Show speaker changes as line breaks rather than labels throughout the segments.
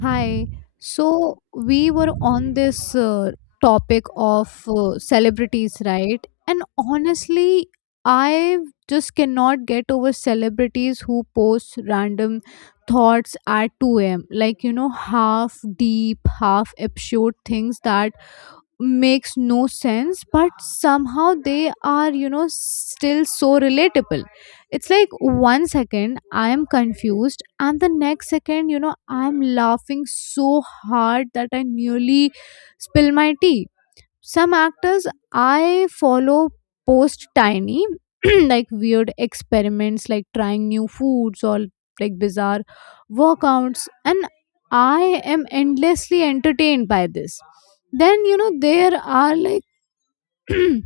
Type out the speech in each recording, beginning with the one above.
Hi. So we were on this topic of celebrities, right? And honestly, I just cannot get over celebrities who post random thoughts at 2 a.m. Like, half deep, half absurd things that makes no sense but somehow they are still so relatable. It's like one second I am confused, and the next second I'm laughing so hard that I nearly spill my tea. Some actors I follow post tiny like weird experiments, like trying new foods or like bizarre workouts, and I am endlessly entertained by this. Then there are like then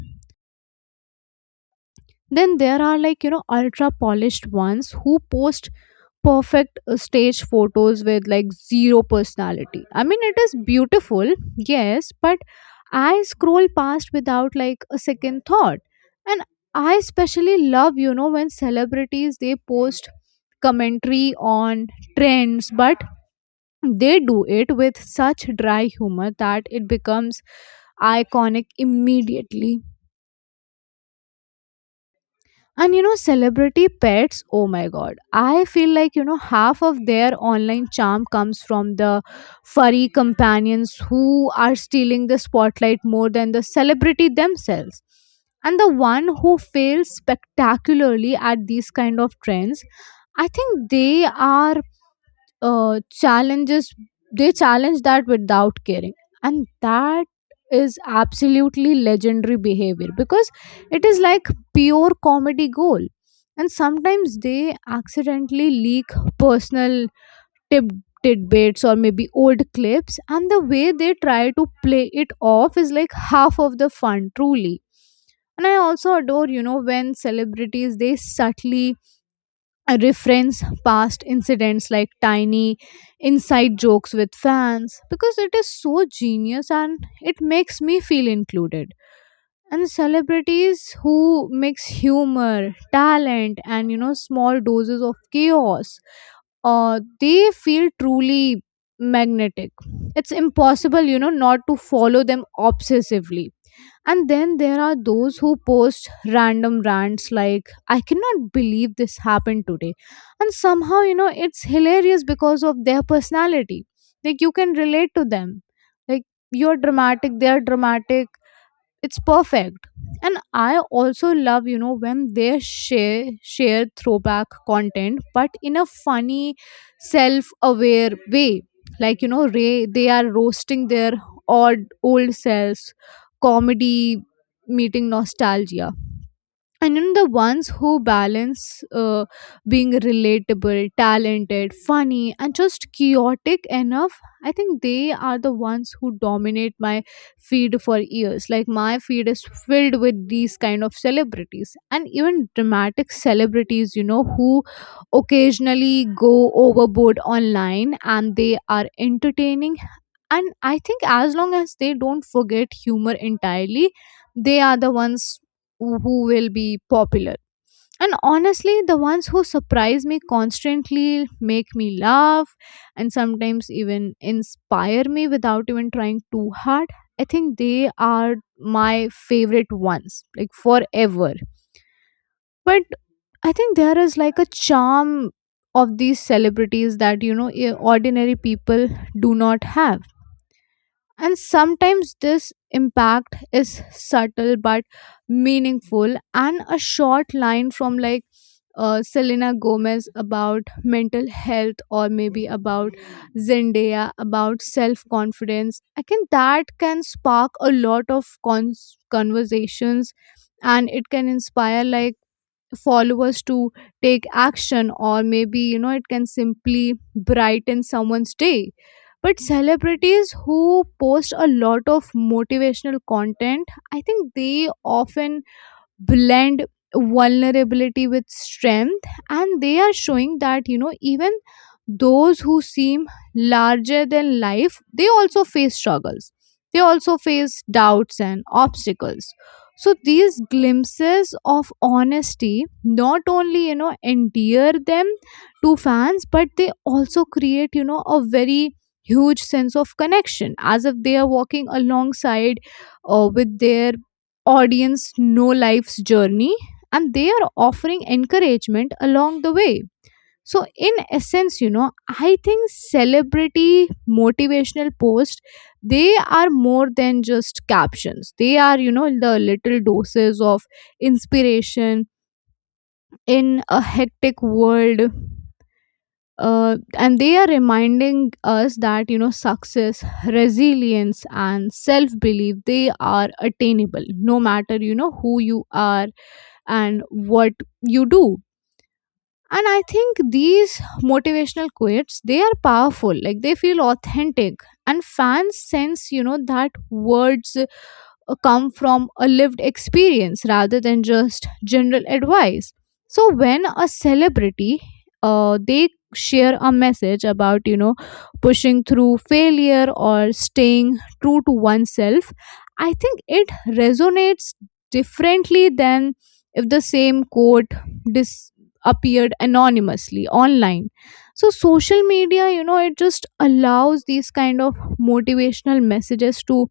there are like ultra polished ones who post perfect stage photos with like zero personality. I mean, it is beautiful, yes, but I scroll past without like a second thought. And I especially love, when celebrities they post commentary on trends, but they do it with such dry humor that it becomes iconic immediately. And celebrity pets, oh my god. I feel like, half of their online charm comes from the furry companions who are stealing the spotlight more than the celebrity themselves. And the one who fails spectacularly at these kind of trends, I think they are challenges, they challenge that without caring, and that is absolutely legendary behavior, because it is like pure comedy gold. And sometimes they accidentally leak personal tip tidbits or maybe old clips, and the way they try to play it off is like half of the fun truly. And I also adore when celebrities they subtly reference past incidents, like tiny inside jokes with fans, because it is so genius and it makes me feel included. And celebrities who mix humor, talent, and small doses of chaos, they feel truly magnetic. It's impossible, not to follow them obsessively. And then there are those who post random rants like, I cannot believe this happened today. And somehow, it's hilarious because of their personality. Like, you can relate to them. Like, you're dramatic, they're dramatic, it's perfect. And I also love when they share throwback content, but in a funny self-aware way, like ray they are roasting their odd old selves, comedy meeting nostalgia. And then the ones who balance uh, being relatable, talented, funny, and just chaotic enough, I think they are the ones who dominate my feed for years. Like my feed is filled with these kind of celebrities, and even dramatic celebrities, who occasionally go overboard online, and they are entertaining. And I think as long as they don't forget humor entirely, they are the ones who will be popular. And honestly, the ones who surprise me constantly make me laugh and sometimes even inspire me without even trying too hard, I think they are my favorite ones, like forever. But I think there is like a charm of these celebrities that ordinary people do not have. And sometimes this impact is subtle but meaningful. And a short line from like Selena Gomez about mental health, or maybe about Zendaya about self confidence. I can That can spark a lot of conversations, and it can inspire like followers to take action, or maybe it can simply brighten someone's day. But celebrities who post a lot of motivational content, I think they often blend vulnerability with strength, and they are showing that even those who seem larger than life, they also face struggles, they also face doubts and obstacles. So these glimpses of honesty not only endear them to fans, but they also create a very huge sense of connection, as if they are walking alongside with their audience know life's journey, and they are offering encouragement along the way. So in essence, I think celebrity motivational posts, they are more than just captions, they are the little doses of inspiration in a hectic world. And they are reminding us that success, resilience, and self belief, they are attainable no matter who you are and what you do. And I think these motivational quotes, they are powerful, like they feel authentic, and fans sense that words come from a lived experience rather than just general advice. So when a celebrity, they share a message about pushing through failure or staying true to oneself, I think it resonates differently than if the same quote dis- appeared anonymously online. So social media, it just allows these kind of motivational messages to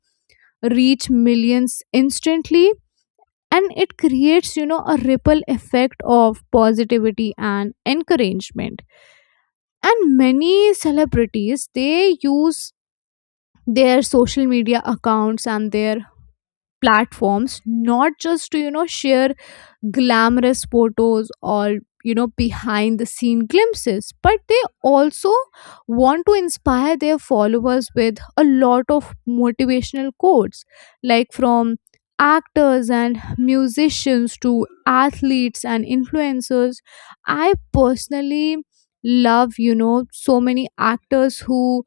reach millions instantly, and it creates a ripple effect of positivity and encouragement. And many celebrities, they use their social media accounts and their platforms not just to share glamorous photos or behind the scene glimpses, but they also want to inspire their followers with a lot of motivational quotes, like from actors and musicians to athletes and influencers. I personally love so many actors who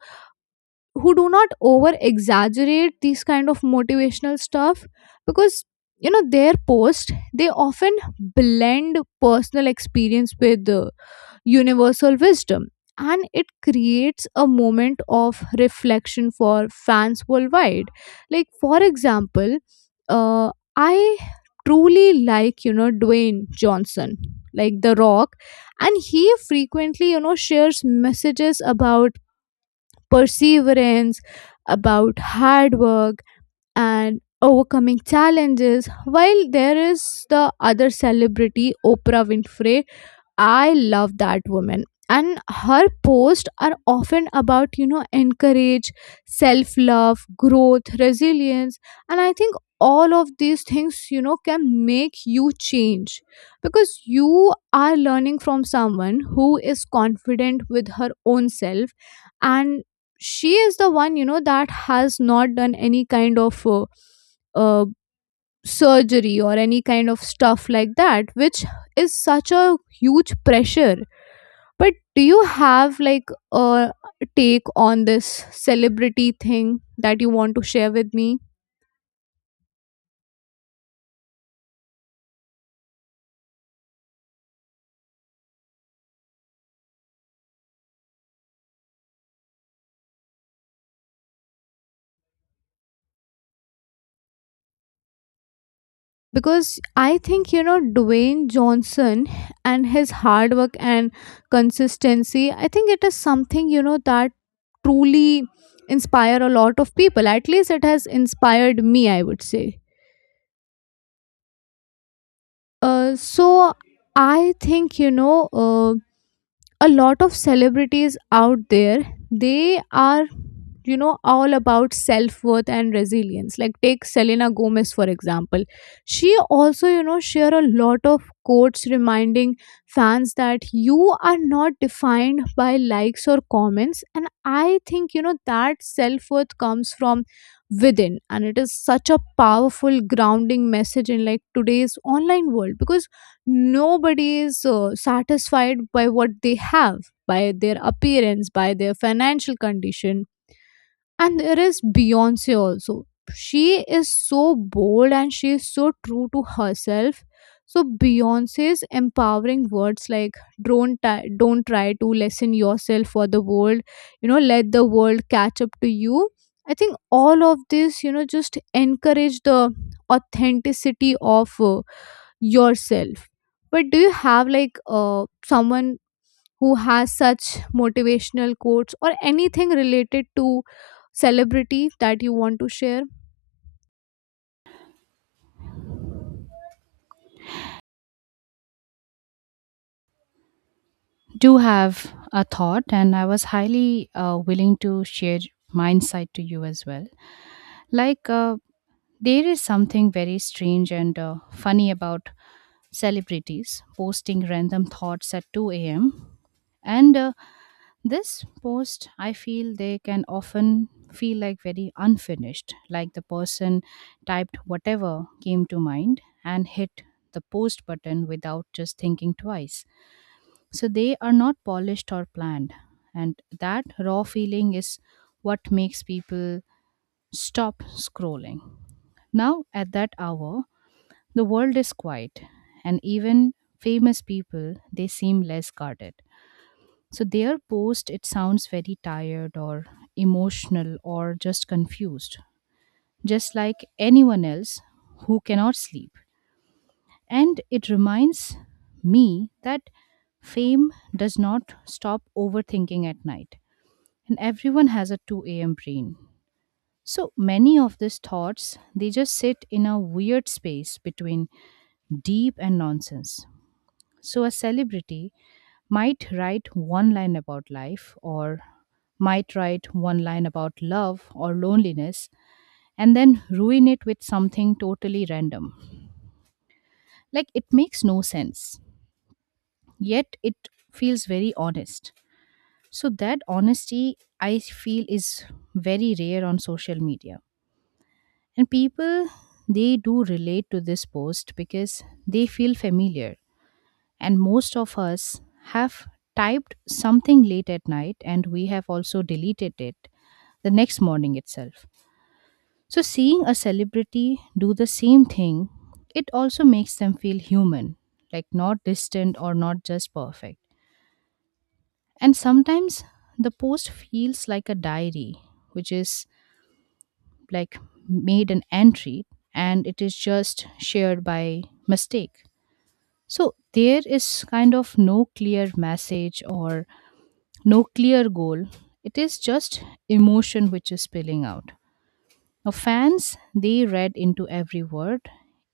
who do not over exaggerate these kind of motivational stuff, because their post, they often blend personal experience with universal wisdom, and it creates a moment of reflection for fans worldwide. Like for example, uh, I truly like Dwayne Johnson, like the Rock, and he frequently shares messages about perseverance, about hard work and overcoming challenges, while there is the other celebrity, Oprah Winfrey. I love that woman. And her posts are often about, encourage, self love, growth, resilience. And I think all of these things, can make you change because you are learning from someone who is confident with her own self. And she is the one, that has not done any kind of uh, surgery or any kind of stuff like that, which is such a huge pressure. But do you have like a take on this celebrity thing that you want to share with me, because I think Dwayne Johnson and his hard work and consistency, I think it is something that truly inspire a lot of people, at least it has inspired me, I would say. So I think a lot of celebrities out there, they are all about self-worth and resilience, like take Selena Gomez for example. She also share a lot of quotes reminding fans that you are not defined by likes or comments, and I think that self-worth comes from within, and it is such a powerful grounding message in like today's online world, because nobody is satisfied by what they have, by their appearance, by their financial condition. And there is Beyonce also. She is so bold and she is so true to herself. So Beyonce's empowering words like, don't try to lessen yourself for the world, let the world catch up to you. I think all of this, just encourage the authenticity of yourself. But do you have like someone who has such motivational quotes or anything related to celebrity that you want to share?
Do have a thought, and I was highly willing to share my insight to you as well. Like there is something very strange and funny about celebrities posting random thoughts at 2 a.m. And this post, I feel, they can often feel like very unfinished, like the person typed whatever came to mind and hit the post button without just thinking twice, so they are not polished or planned. And that raw feeling is what makes people stop scrolling. Now, at that hour, the world is quiet, and even famous people, they seem less guarded. So their post, it sounds very tired or emotional or just confused, just like anyone else who cannot sleep. And it reminds me that fame does not stop overthinking at night. And everyone has a 2 a.m. brain. So many of these thoughts, they just sit in a weird space between deep and nonsense. So a celebrity might write one line about life or might write one line about love or loneliness and then ruin it with something totally random. Like it makes no sense, yet it feels very honest. So that honesty, I feel, is very rare on social media. And people, they do relate to this post because they feel familiar. And most of us have typed something late at night, and we have also deleted it the next morning itself. So, seeing a celebrity do the same thing, it also makes them feel human, like not distant or not just perfect. And sometimes the post feels like a diary, which is like made an entry and it is just shared by mistake. So there is kind of no clear message or no clear goal. It is just emotion which is spilling out. Now, fans, they read into every word,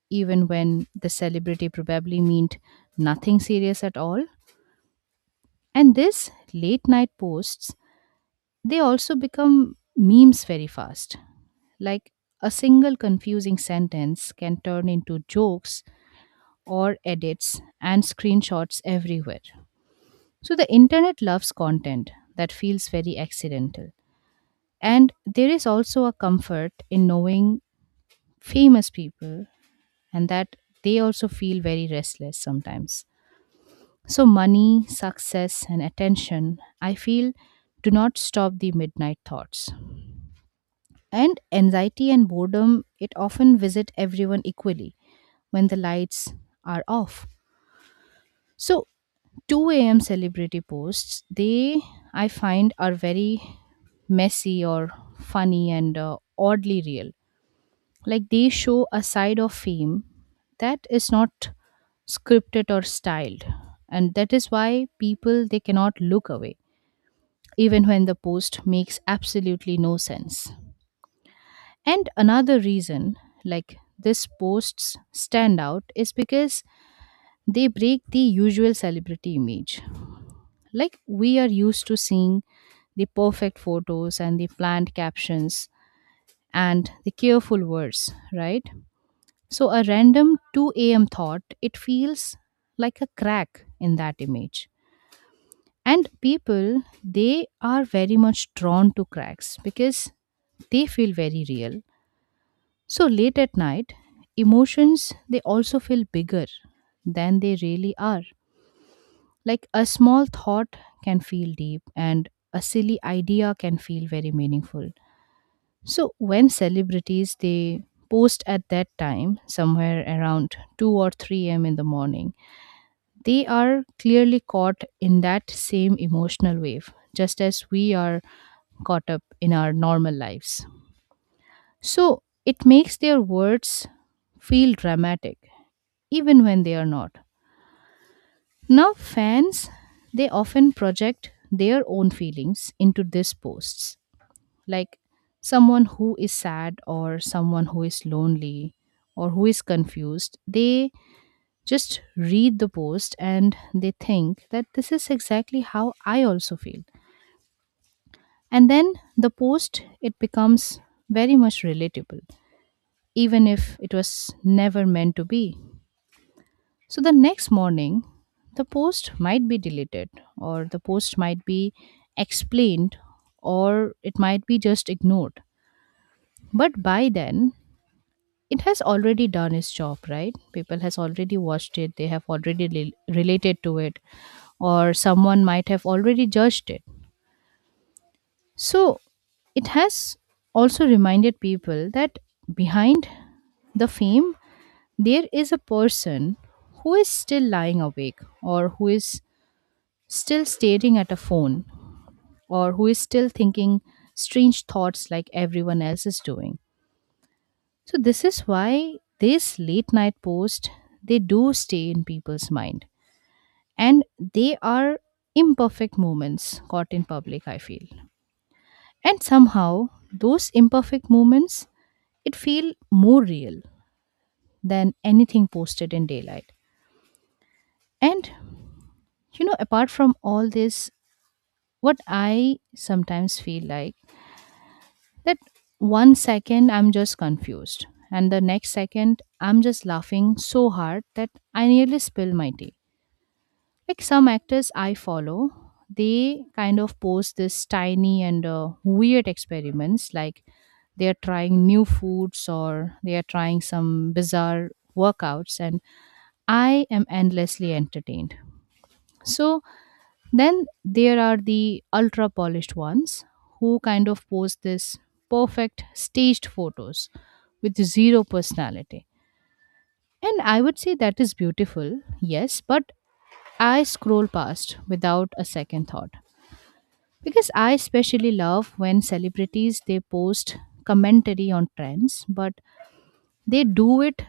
even when the celebrity probably meant nothing serious at all. And this late night posts, they also become memes very fast. Like a single confusing sentence can turn into jokes or edits and screenshots everywhere. So the internet loves content that feels very accidental. And there is also a comfort in knowing famous people, and that they also feel very restless sometimes. So, money, success, and attention, I feel, do not stop the midnight thoughts. And anxiety and boredom, it often visit everyone equally when the lights are off. So 2 a.m. celebrity posts, they, I find, are very messy or funny and oddly real. Like they show a side of fame that is not scripted or styled. And that is why people, they cannot look away even when the post makes absolutely no sense. And another reason, like this posts stand out, is because they break the usual celebrity image. Like we are used to seeing the perfect photos and the planned captions and the careful words, right? So a random 2 a.m. thought, it feels like a crack in that image. And people, they are very much drawn to cracks because they feel very real. So late at night, emotions, they also feel bigger than they really are. Like a small thought can feel deep and a silly idea can feel very meaningful. So when celebrities they post at that time somewhere around 2 or 3 a.m. in the morning, they are clearly caught in that same emotional wave just as we are caught up in our normal lives. So it makes their words feel dramatic even when they are not. Now, fans, they often project their own feelings into these posts, like someone who is sad or someone who is lonely or who is confused. They just read the post and they think that this is exactly how I also feel. And then the post, it becomes very much relatable, even if it was never meant to be. So the next morning, the post might be deleted, or the post might be explained, or it might be just ignored. But by then, it has already done its job, right? People has already watched it. They have already related to it, or someone might have already judged it. So it has also reminded people that behind the fame, there is a person who is still lying awake or who is still staring at a phone or who is still thinking strange thoughts like everyone else is doing. So this is why this late night post, they do stay in people's mind. And they are imperfect moments caught in public, I feel, and somehow those imperfect moments, it feel more real than anything posted in daylight. And you know, apart from all this, what I sometimes feel like that one second I'm just confused, and the next second I'm just laughing so hard that I nearly spill my tea. Like some actors I follow, they kind of post this tiny and weird experiments, like they are trying new foods or they are trying some bizarre workouts, and I am endlessly entertained. So then there are the ultra polished ones who kind of post this perfect staged photos with zero personality. And I would say that is beautiful, yes, but I scroll past without a second thought. Because I especially love when celebrities they post commentary on trends, but they do it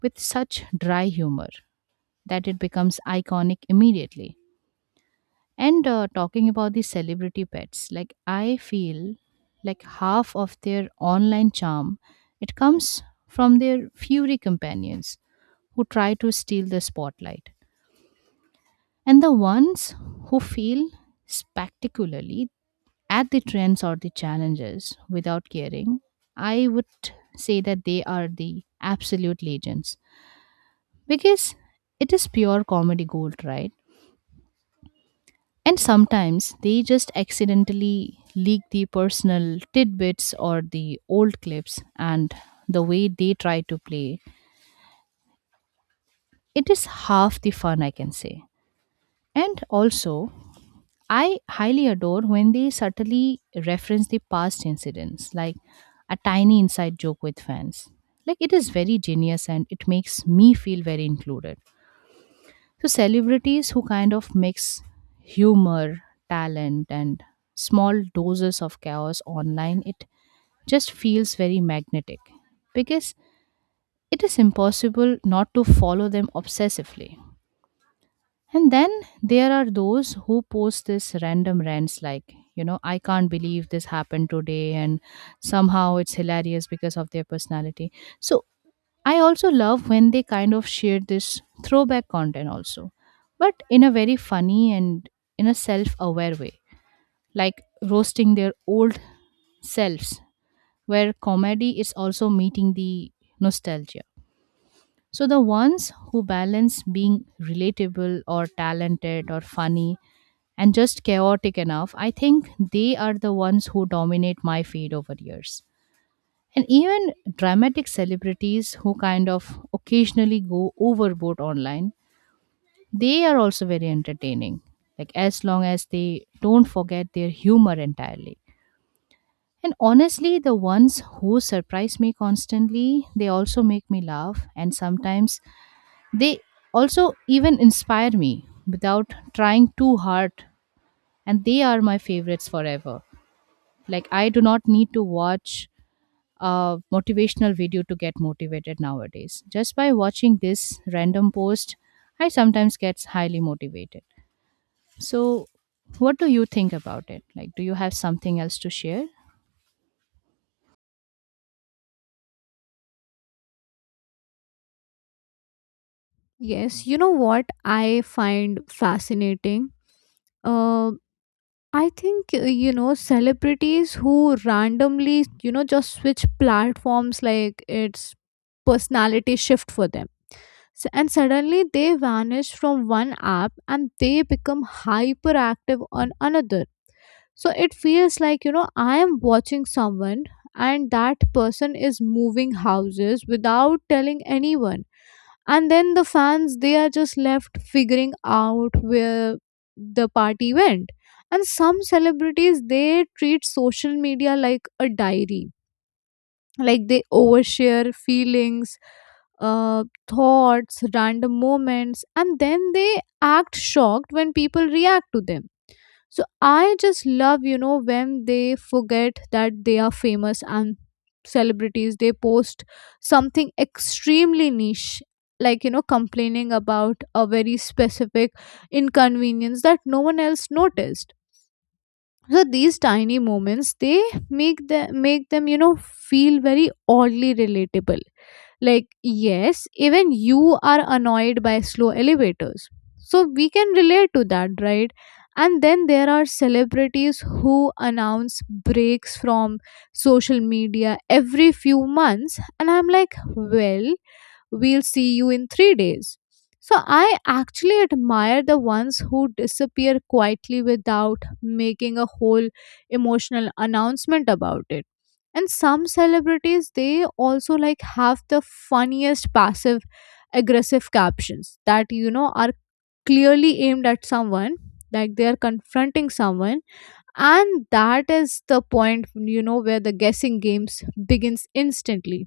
with such dry humor that it becomes iconic immediately. And talking about the celebrity pets, like I feel like half of their online charm, it comes from their furry companions who try to steal the spotlight. And the ones who fail spectacularly at the trends or the challenges without caring, I would say that they are the absolute legends because it is pure comedy gold, right? And sometimes they just accidentally leak the personal tidbits or the old clips, and the way they try to play, it is half the fun, I can say. And also, I highly adore when they subtly reference the past incidents, like a tiny inside joke with fans. Like, it is very genius and it makes me feel very included. So celebrities who kind of mix humor, talent, and small doses of chaos online, it just feels very magnetic because it is impossible not to follow them obsessively. And then there are those who post this random rants like, you know, I can't believe this happened today, and somehow it's hilarious because of their personality. So I also love when they kind of share this throwback content also, but in a very funny and in a self aware way, like roasting their old selves, where comedy is also meeting the nostalgia. So the ones who balance being relatable or talented or funny and just chaotic enough, I think they are the ones who dominate my feed over years. And even dramatic celebrities who kind of occasionally go overboard online, they are also very entertaining, like as long as they don't forget their humor entirely. And honestly, the ones who surprise me constantly, they also make me laugh and sometimes they also even inspire me without trying too hard, and they are my favorites forever. Like I do not need to watch motivational video to get motivated nowadays. Just by watching this random post, I sometimes get highly motivated. So, what do you think about it? Like, do you have something else to share?
Yes, you know what I find fascinating? Uh, I think, celebrities who randomly, just switch platforms like it's personality shift for them. So, and suddenly they vanish from one app and they become hyperactive on another. So it feels like, I am watching someone, and that person is moving houses without telling anyone. And then the fans, they are just left figuring out where the party went. And some celebrities, they treat social media like a diary. Like they overshare feelings, thoughts, random moments, and then they act shocked when people react to them. So I just love, when they forget that they are famous. And celebrities, they post something extremely niche, like, complaining about a very specific inconvenience that no one else noticed. So these tiny moments, they make them feel very oddly relatable, like, yes, even you are annoyed by slow elevators. So we can relate to that, right? And then there are celebrities who announce breaks from social media every few months. And I'm like, well, we'll see you in 3 days. So I actually admire the ones who disappear quietly without making a whole emotional announcement about it. And some celebrities, they also like have the funniest passive aggressive captions that are clearly aimed at someone, like they are confronting someone, and that is the point where the guessing games begins instantly.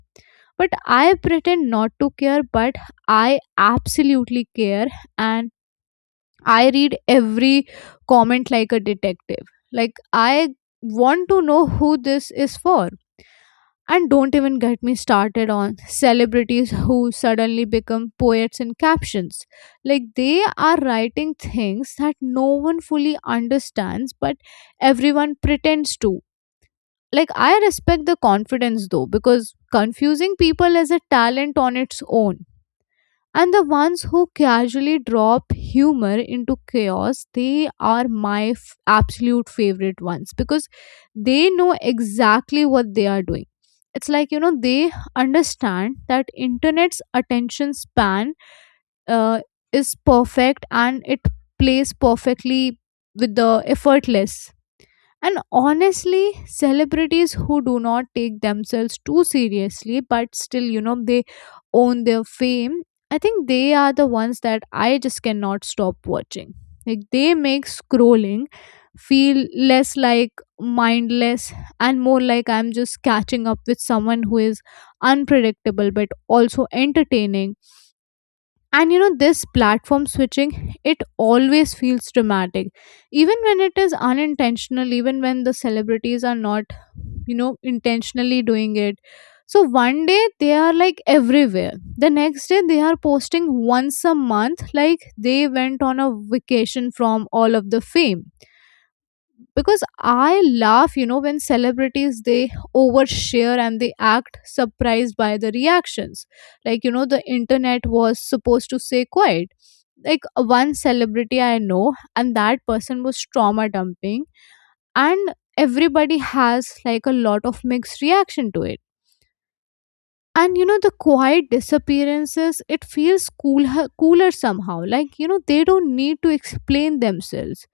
But I pretend not to care, but I absolutely care, and I read every comment like a detective, like I want to know who this is for. And don't even get me started on celebrities who suddenly become poets in captions. Like they are writing things that no one fully understands, but everyone pretends to. Like I respect the confidence though, because confusing people is a talent on its own. And the ones who casually drop humor into chaos, they are my absolute favorite ones because they know exactly what they are doing. It's like they understand that internet's attention span uh, is perfect, and it plays perfectly with the effortless. And honestly, celebrities who do not take themselves too seriously, but still, they own their fame, I think they are the ones that I just cannot stop watching. Like, they make scrolling feel less like mindless and more like I'm just catching up with someone who is unpredictable but also entertaining. And this platform switching, it always feels dramatic even when it is unintentional, even when the celebrities are not intentionally doing it. So one day they are like everywhere, the next day they are posting once a month, like they went on a vacation from all of the fame, because I laugh when celebrities they overshare and they act surprised by the reactions, like the internet was supposed to say quiet. Like one celebrity I know, and that person was trauma dumping, and everybody has like a lot of mixed reaction to it. And the quiet disappearances, it feels cool, cooler somehow. Like they don't need to explain themselves,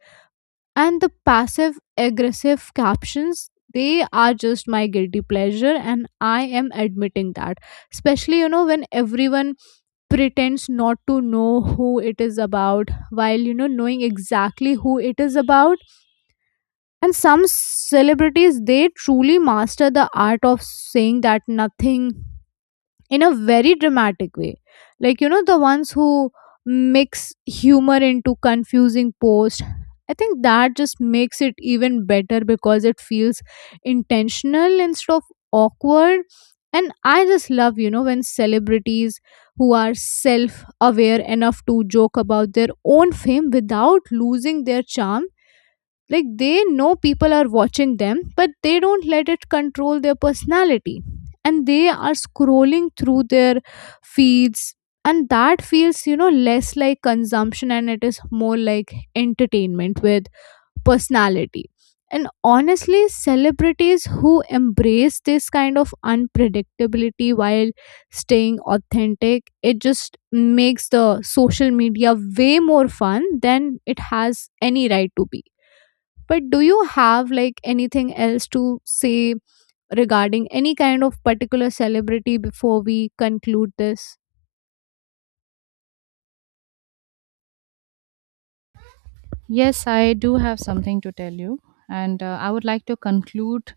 and the passive aggressive captions, they are just my guilty pleasure, and I am admitting that. Especially when everyone pretends not to know who it is about while knowing exactly who it is about. And some celebrities, they truly master the art of saying that nothing in a very dramatic way. Like the ones who mix humor into confusing posts, I think that just makes it even better because it feels intentional instead of awkward. And I just love when celebrities who are self aware enough to joke about their own fame without losing their charm, like they know people are watching them but they don't let it control their personality. And they are scrolling through their feeds, and that feels less like consumption, and it is more like entertainment with personality. And honestly, celebrities who embrace this kind of unpredictability while staying authentic, it just makes the social media way more fun than it has any right to be. But do you have like anything else to say regarding any kind of particular celebrity before we conclude this?
Yes, I do have something to tell you. And I would like to conclude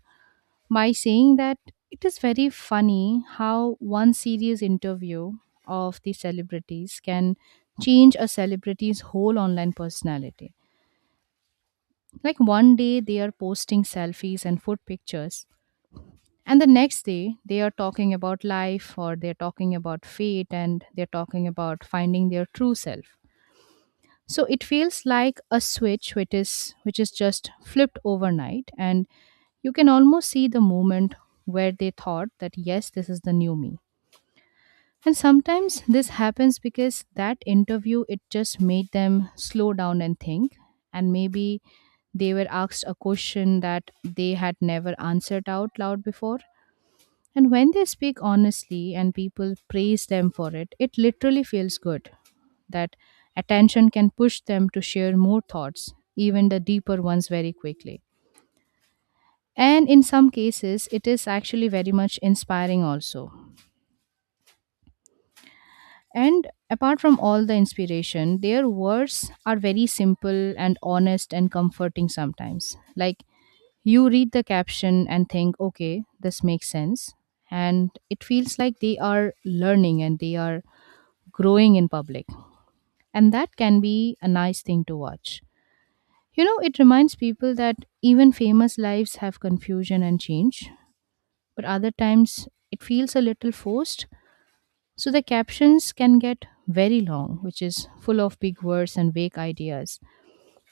by saying that it is very funny how one serious interview of the celebrities can change a celebrity's whole online personality. Like one day they are posting selfies and food pictures, and the next day they are talking about life or they're talking about fate and they're talking about finding their true self. So it feels like a switch which is just flipped overnight, and you can almost see the moment where they thought that yes, this is the new me. And sometimes this happens because that interview, it just made them slow down and think. And maybe they were asked a question that they had never answered out loud before. And when they speak honestly and people praise them for it, it literally feels good. That attention can push them to share more thoughts, even the deeper ones, very quickly. And in some cases, it is actually very much inspiring also. And apart from all the inspiration, their words are very simple and honest and comforting sometimes. Like you read the caption and think, okay, this makes sense. And it feels like they are learning and they are growing in public. And that can be a nice thing to watch. You know, it reminds people that even famous lives have confusion and change, but other times it feels a little forced. So the captions can get very long, which is full of big words and vague ideas.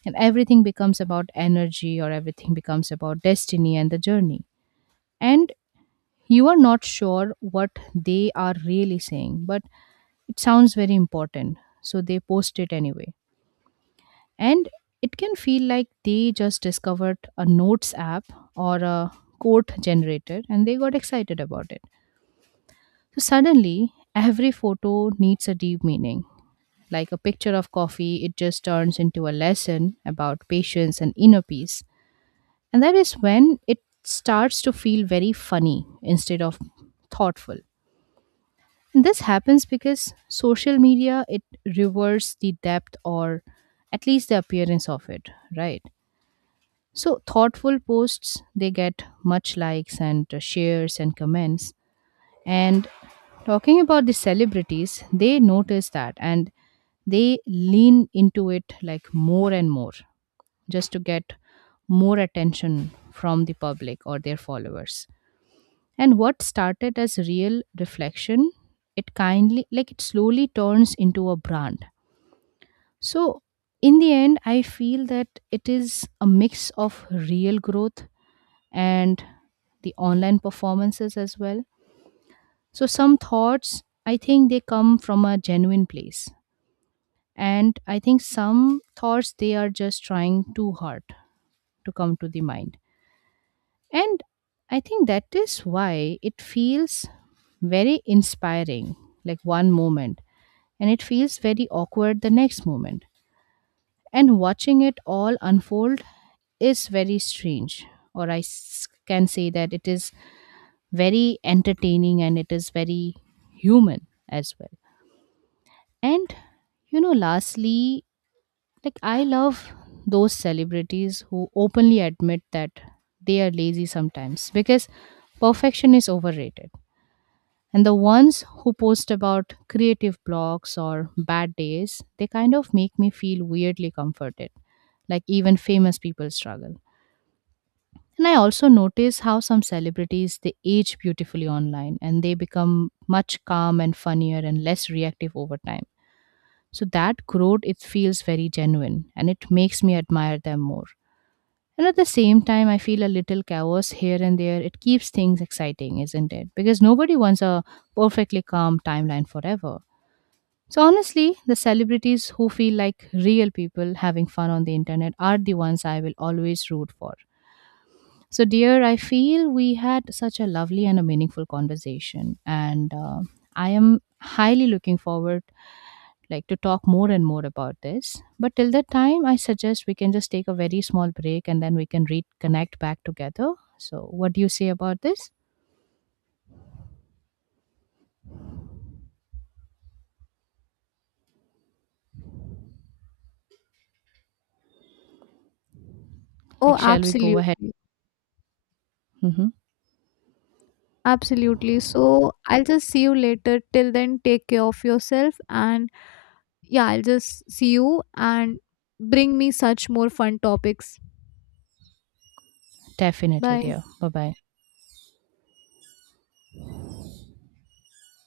And everything becomes about energy or everything becomes about destiny and the journey. And you are not sure what they are really saying, but it sounds very important. So they post it anyway. And it can feel like they just discovered a notes app or a quote generator and they got excited about it. So suddenly, every photo needs a deep meaning. Like a picture of coffee, it just turns into a lesson about patience and inner peace. And that is when it starts to feel very funny instead of thoughtful. And this happens because social media, it reverses the depth or at least the appearance of it, right? So thoughtful posts, they get much likes and shares and comments. And talking about the celebrities, they notice that and they lean into it like more and more just to get more attention from the public or their followers. And what started as real reflection, it kindly, like it slowly turns into a brand. So, in the end, I feel that it is a mix of real growth and the online performances as well. So some thoughts, I think they come from a genuine place. And I think some thoughts, they are just trying too hard to come to the mind. And I think that is why it feels very inspiring, like one moment, and it feels very awkward the next moment. And watching it all unfold is very strange, or I can say that it is very entertaining and it is very human as well. And you know, lastly, like I love those celebrities who openly admit that they are lazy sometimes because perfection is overrated. And the ones who post about creative blocks or bad days, they kind of make me feel weirdly comforted. Like even famous people struggle. And I also notice how some celebrities they age beautifully online and they become much calm and funnier and less reactive over time. So that growth, it feels very genuine and it makes me admire them more. And at the same time I feel a little chaos here and there. It keeps things exciting, isn't it? Because nobody wants a perfectly calm timeline forever. So honestly, the celebrities who feel like real people having fun on the internet are the ones I will always root for. So, dear, I feel we had such a lovely and a meaningful conversation, and I am highly looking forward like to talk more and more about this. But till that time, I suggest we can just take a very small break and then we can reconnect back together. So, what do you say about this? Like,
Oh,
shall we go ahead?
absolutely.
Hmm.
Absolutely. So I'll just see you later. Till then, take care of yourself. And yeah, I'll just see you and bring me such more fun topics.
Definitely,
Bye.
dear. Bye bye.